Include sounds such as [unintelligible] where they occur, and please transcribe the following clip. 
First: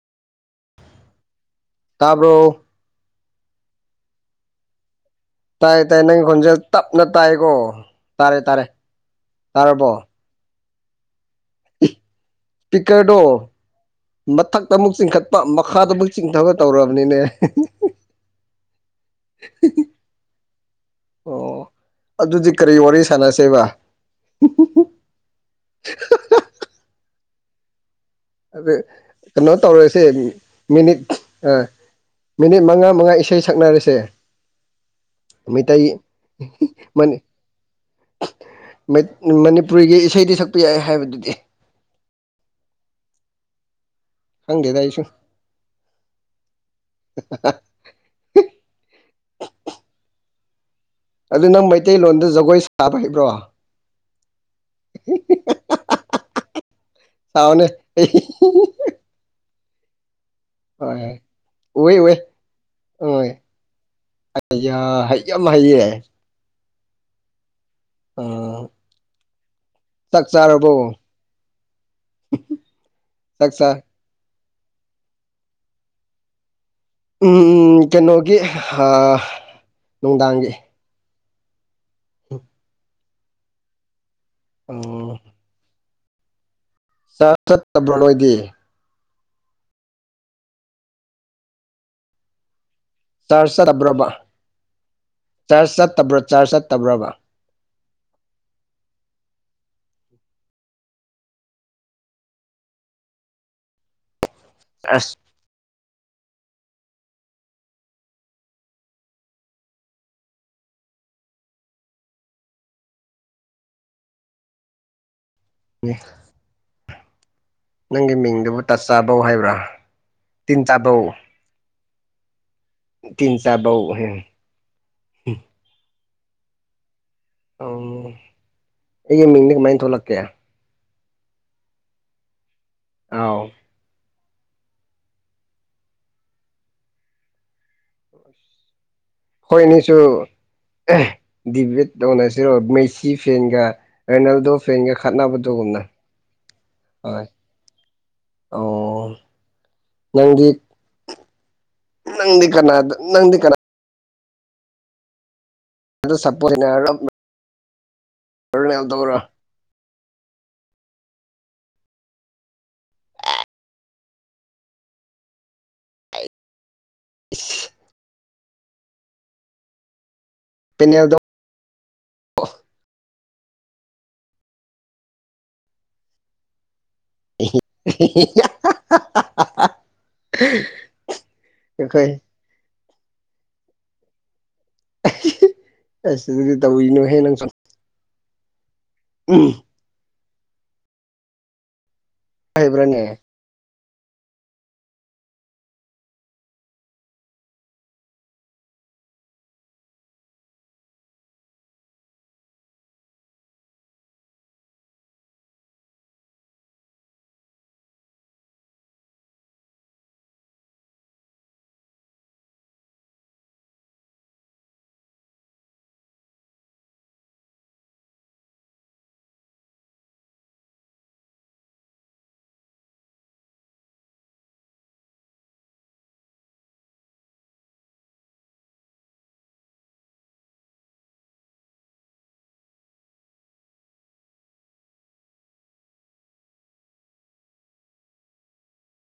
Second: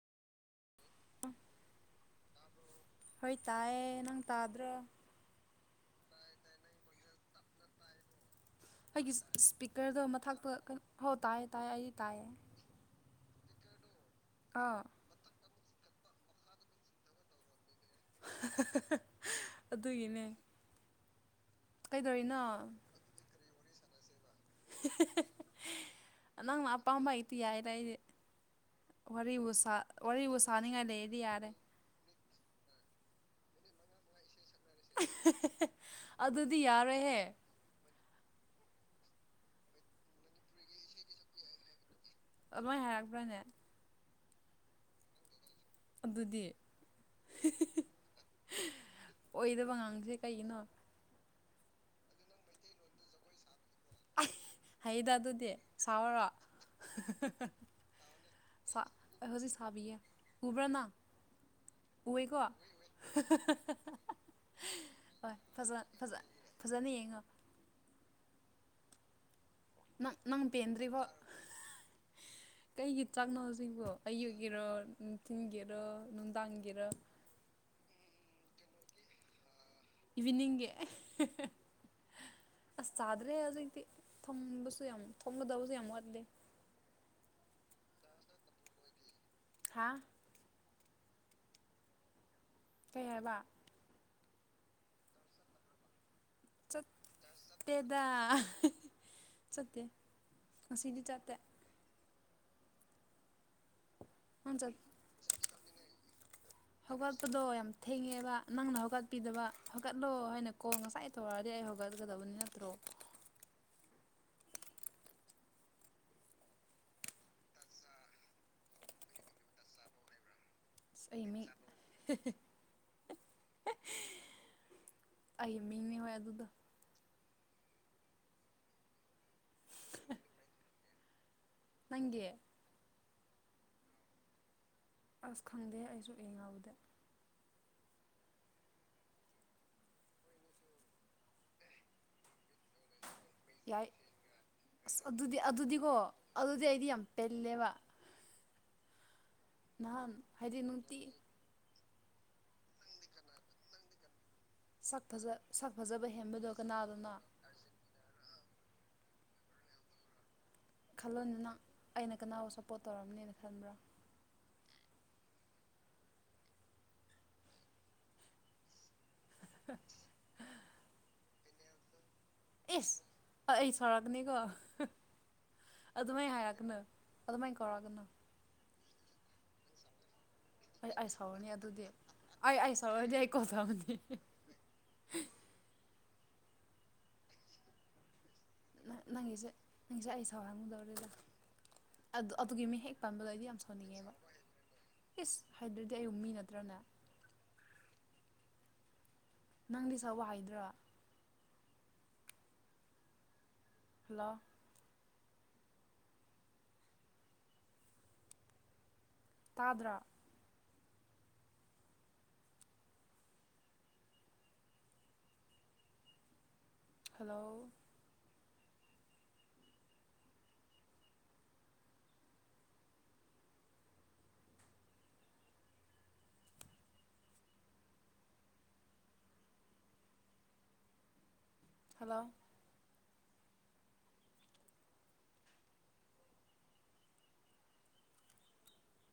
ꯇꯔꯕꯣ ꯍꯣꯏ ꯇꯥꯏꯌꯦ ꯅꯪ ꯇꯥꯗ꯭ꯔꯣ ꯇꯥꯏ ꯇꯥꯏ ꯅꯪꯒꯤ ꯈꯨꯣꯟꯁꯦ ꯇꯞꯅ ꯇꯥꯏꯀꯣ ꯇꯥꯔꯦ ꯇꯥꯔꯦ ꯑꯩꯒꯤ ꯇꯥꯔꯕꯣ ꯏꯁꯄꯤꯀꯔꯗꯣ ꯃꯊꯛꯇꯣ ꯍꯣꯏ ꯇꯥꯏꯌꯦ ꯇꯥꯏꯌꯦ ꯑꯩ ꯇꯥꯏꯌꯦ ꯏꯁꯄꯤꯀꯔꯗꯣ ꯃꯊꯛꯇ ꯑꯥ ꯑꯃꯨꯛ ꯆꯤꯡꯈꯠꯄ ꯃꯈꯥꯗꯨꯛ ꯆꯤꯡꯊꯕ ꯇꯧꯔꯕꯅꯤꯅꯦ ꯑꯗꯨꯒꯤꯅꯦ ꯑꯣ ꯀꯩꯗꯧꯔꯤꯅꯣ ꯑꯗꯨꯗꯤ ꯀꯔꯤ ꯋꯥꯔꯤ ꯁꯥꯟꯅꯁꯦꯕ ꯅ ꯅꯪꯅ ꯑꯄꯥꯝꯕ ꯍꯩꯇꯤ ꯍꯥꯏꯔ ꯑꯩꯗꯤꯦ ꯑꯗꯨ ꯀꯩꯅꯣ ꯇꯧꯔꯁꯦ ꯋꯥꯔꯤꯕꯨ ꯁꯥꯅꯤꯡꯉꯥꯏ ꯃꯤꯅꯤꯠ ꯂꯩꯔꯗꯤ ꯌꯥꯔꯦ ꯑꯥ ꯃꯤꯅꯤꯠ ꯃꯉꯥ ꯃꯉꯥ ꯏꯁꯩ ꯁꯛꯅꯔꯁꯦ ꯃꯣꯏ ꯇꯥꯏ ꯑꯗꯨꯗꯤ ꯃꯅꯤ ꯌꯥꯔꯣꯏꯍꯦ ꯃꯅꯤꯄꯨꯔꯤꯒꯤ ꯏꯁꯩꯗꯤ ꯁꯛꯄ ꯌꯥꯏ ꯍꯥꯏꯕꯗꯨꯗꯤ ꯑꯗꯨꯃꯣꯏ ꯍꯥꯏꯔꯛꯇ꯭ꯔꯅꯦ ꯍꯪꯒꯦ ꯇꯥꯏꯁꯨ ꯑꯗꯨꯗꯤ ꯑꯣꯏꯗꯕ ꯑꯉꯥꯡꯁꯦ ꯀꯩꯅꯣ ꯑꯗꯨ ꯅꯪ ꯃꯩꯇꯩꯂꯣꯟꯗ ꯖꯒꯣꯏ ꯁꯥꯕ ꯍꯥꯏꯕ꯭ꯔꯣ ꯑꯐ ꯍꯌꯦꯗ ꯑꯗꯨꯗꯤ ꯆꯥꯎꯥꯎꯔꯣ ꯁꯥꯎꯅꯦ ꯍꯣꯏ ꯍꯧꯖꯤꯛ ꯊꯥꯕꯤꯌꯦ ꯎꯕ꯭ꯔꯥꯅꯪ ꯍꯣꯏ ꯎꯋꯦ ꯎꯋꯦ ꯎꯦꯀꯣ ꯑꯩ ꯍꯩ ꯌꯥꯝ ꯍꯩꯌꯦ ꯐꯖꯅ ꯌꯦꯡꯉ ꯑ ꯅꯪ ꯆꯥꯛ ꯅꯪ ꯆꯥꯔꯕꯣ ꯄꯦꯟꯗ꯭ꯔꯤꯔꯤꯕꯣ ꯀꯩꯒꯤ ꯆꯥꯛ ꯆꯥ ꯆꯥꯛꯅꯣꯖꯤꯕꯣ ꯑꯌꯨ ꯒꯤꯦꯔꯣ ꯊꯤꯡꯒꯤꯦꯔꯣ ꯂꯨꯟꯗꯥꯡꯒꯦꯔꯣ ꯎꯝ ꯀꯩꯅꯣꯒꯤ ꯏꯚꯅꯤꯡꯦ ꯍ ꯆꯥꯗ꯭ꯔꯦ ꯍꯧꯖꯤꯛꯇꯤ ꯊꯝꯕꯁꯨ ꯌꯥꯝ ꯊꯝꯒꯗꯕꯁꯨ ꯌꯥꯝ ꯋꯥꯠꯂꯤꯦ ꯆꯥꯛ ꯆꯠꯇꯕ꯭ꯔꯣ ꯅꯣꯏꯗꯤ ꯍꯥ ꯀꯩ ꯍꯥꯏꯕ ꯆꯔꯆ ꯆꯠꯇꯕ꯭ꯔꯣꯕ ꯆꯔꯆ ꯆꯠꯇꯕ꯭ꯔꯣ ꯆꯔꯆ ꯆꯠꯇꯕ꯭ꯔꯣꯕ ꯗ ꯆꯠꯇꯦ ꯉꯁꯤꯗꯤ ꯆꯠꯇꯦ ꯍ ꯁ ꯑ ꯍꯧꯒꯠꯄꯗꯣ ꯌꯥꯝ ꯊꯦꯡꯉꯦꯕ ꯅꯪꯅ ꯍꯧꯒꯠꯄꯤꯗꯕ ꯍꯧꯒꯠꯂꯣ ꯍꯥꯏꯅꯀꯣ ꯀꯣꯜ ꯉꯁꯥꯏ ꯇꯧꯔꯗꯤ ꯑꯩ ꯐꯒꯗꯕꯅꯤ ꯅꯠꯇ꯭ꯔꯣ ꯑ [unintelligible] ꯎ [inaudible] ꯅꯪꯒꯤ ꯃꯤꯡꯗꯨꯕꯨ ꯇꯥꯛꯆꯥꯥꯕꯧ ꯍꯥꯏꯕ꯭ꯔꯥ ꯇꯤꯟ ꯆꯥꯕꯧ ꯑꯁ [unintelligible] ꯇꯤꯟ ꯆꯥꯕꯎ ꯀꯗ [unintelligible] ꯎꯝ ꯑꯩꯒꯤ ꯃꯤꯡꯁꯦ ꯀꯃꯥꯏꯅꯥ ꯊꯣꯛꯂꯛꯀꯦ ꯅꯪꯒꯤ ꯑꯥꯎ ꯑꯁ ꯈꯪꯗꯦ ꯑꯩꯁꯨ ꯌꯦꯍꯧꯗꯦ ꯑꯩꯈꯣꯏꯅꯤꯁꯨ ꯗꯦꯕꯦꯠꯇ ꯇꯧꯅꯁꯦ ꯁꯤꯔꯣ ꯃꯩꯁꯤ ꯐꯦꯟꯒ ꯌꯥꯏ ꯔꯣꯅꯥꯜꯗꯣ ꯐꯦꯟꯒ ꯑꯁ ꯑꯗꯨꯗꯤ ꯈꯠꯅꯕꯗꯨꯒꯨꯝꯅ ꯍꯣꯏ ꯇꯜꯂꯦꯕꯥ [inaudible] ꯑꯣ ꯅꯍꯥꯟ ꯅꯪꯗꯤ ꯍꯥꯏꯗꯤ ꯅꯨꯡꯇꯤ ꯅꯪꯗꯤ ꯀꯅꯥ ꯅꯪꯗꯤ ꯀꯅꯥ ꯁꯛ ꯐꯖꯕ ꯑꯗꯨ ꯍꯦꯟꯕꯗꯣ ꯀꯅꯥꯗꯅꯣ ꯍꯔꯅꯦ ꯇꯕ꯭ꯔꯥ [inaudible] ꯈꯜꯂꯣꯅꯦ ꯑꯩꯅ ꯀꯅꯥꯕꯨ ꯁꯞꯄꯣꯠ ꯇꯧꯔꯝꯅꯦꯅ ꯈꯟꯕ꯭ꯔꯥ [inaudible] [inaudible] ꯄꯦꯅꯦꯜꯗꯣ ꯑꯦꯁ ꯑꯩ ꯁꯥꯎꯔꯛꯀꯅꯤꯀꯣ ꯑꯗꯨꯃꯥꯏ ꯍꯥꯏꯔꯥꯛꯀꯅꯨ ꯑꯗꯨꯃꯥꯥꯏ ꯀꯧꯔꯛꯀꯅꯨ [inaudible] ꯑꯩ ꯑꯁꯥꯎꯅꯤ ꯑꯗꯨꯗꯤ ꯑꯩꯈꯣꯏ ꯑꯩ ꯑꯁꯥꯎꯗꯤ ꯑꯩ ꯀꯣꯜ ꯊꯝꯃꯅꯤ ꯑꯁ ꯑꯗꯨꯗꯤ ꯇꯧꯕꯤꯅꯨꯍꯦ ꯅꯥꯪꯁꯨ ꯅꯪꯒꯤꯁꯦ ꯅꯪꯁꯦ ꯑꯩ ꯁꯥꯎꯍꯟꯒꯨꯗꯧꯔꯦꯗ ꯑꯗꯨꯒꯤ ꯃꯤꯡ ꯍꯦꯛ ꯍꯩꯕ꯭ꯔꯅꯦ ꯄꯥꯟꯕꯥꯥꯥꯗ ꯑꯩꯗꯤ ꯌꯥꯝ ꯊꯣꯟꯅꯤꯡꯉꯦꯕ [inaudible] ꯏꯁ ꯍꯥꯏꯗꯗꯤ ꯑꯩꯕꯨ ꯃꯤ ꯅꯠꯇ꯭ꯔꯅꯦ ꯅꯪꯗꯤ ꯁꯥꯎꯕꯥ ꯍꯩꯇꯔꯣ ꯍꯜꯂꯣ ꯇꯥꯗ꯭ꯔꯣ ꯍꯜꯂꯣ ꯍꯜꯂꯣ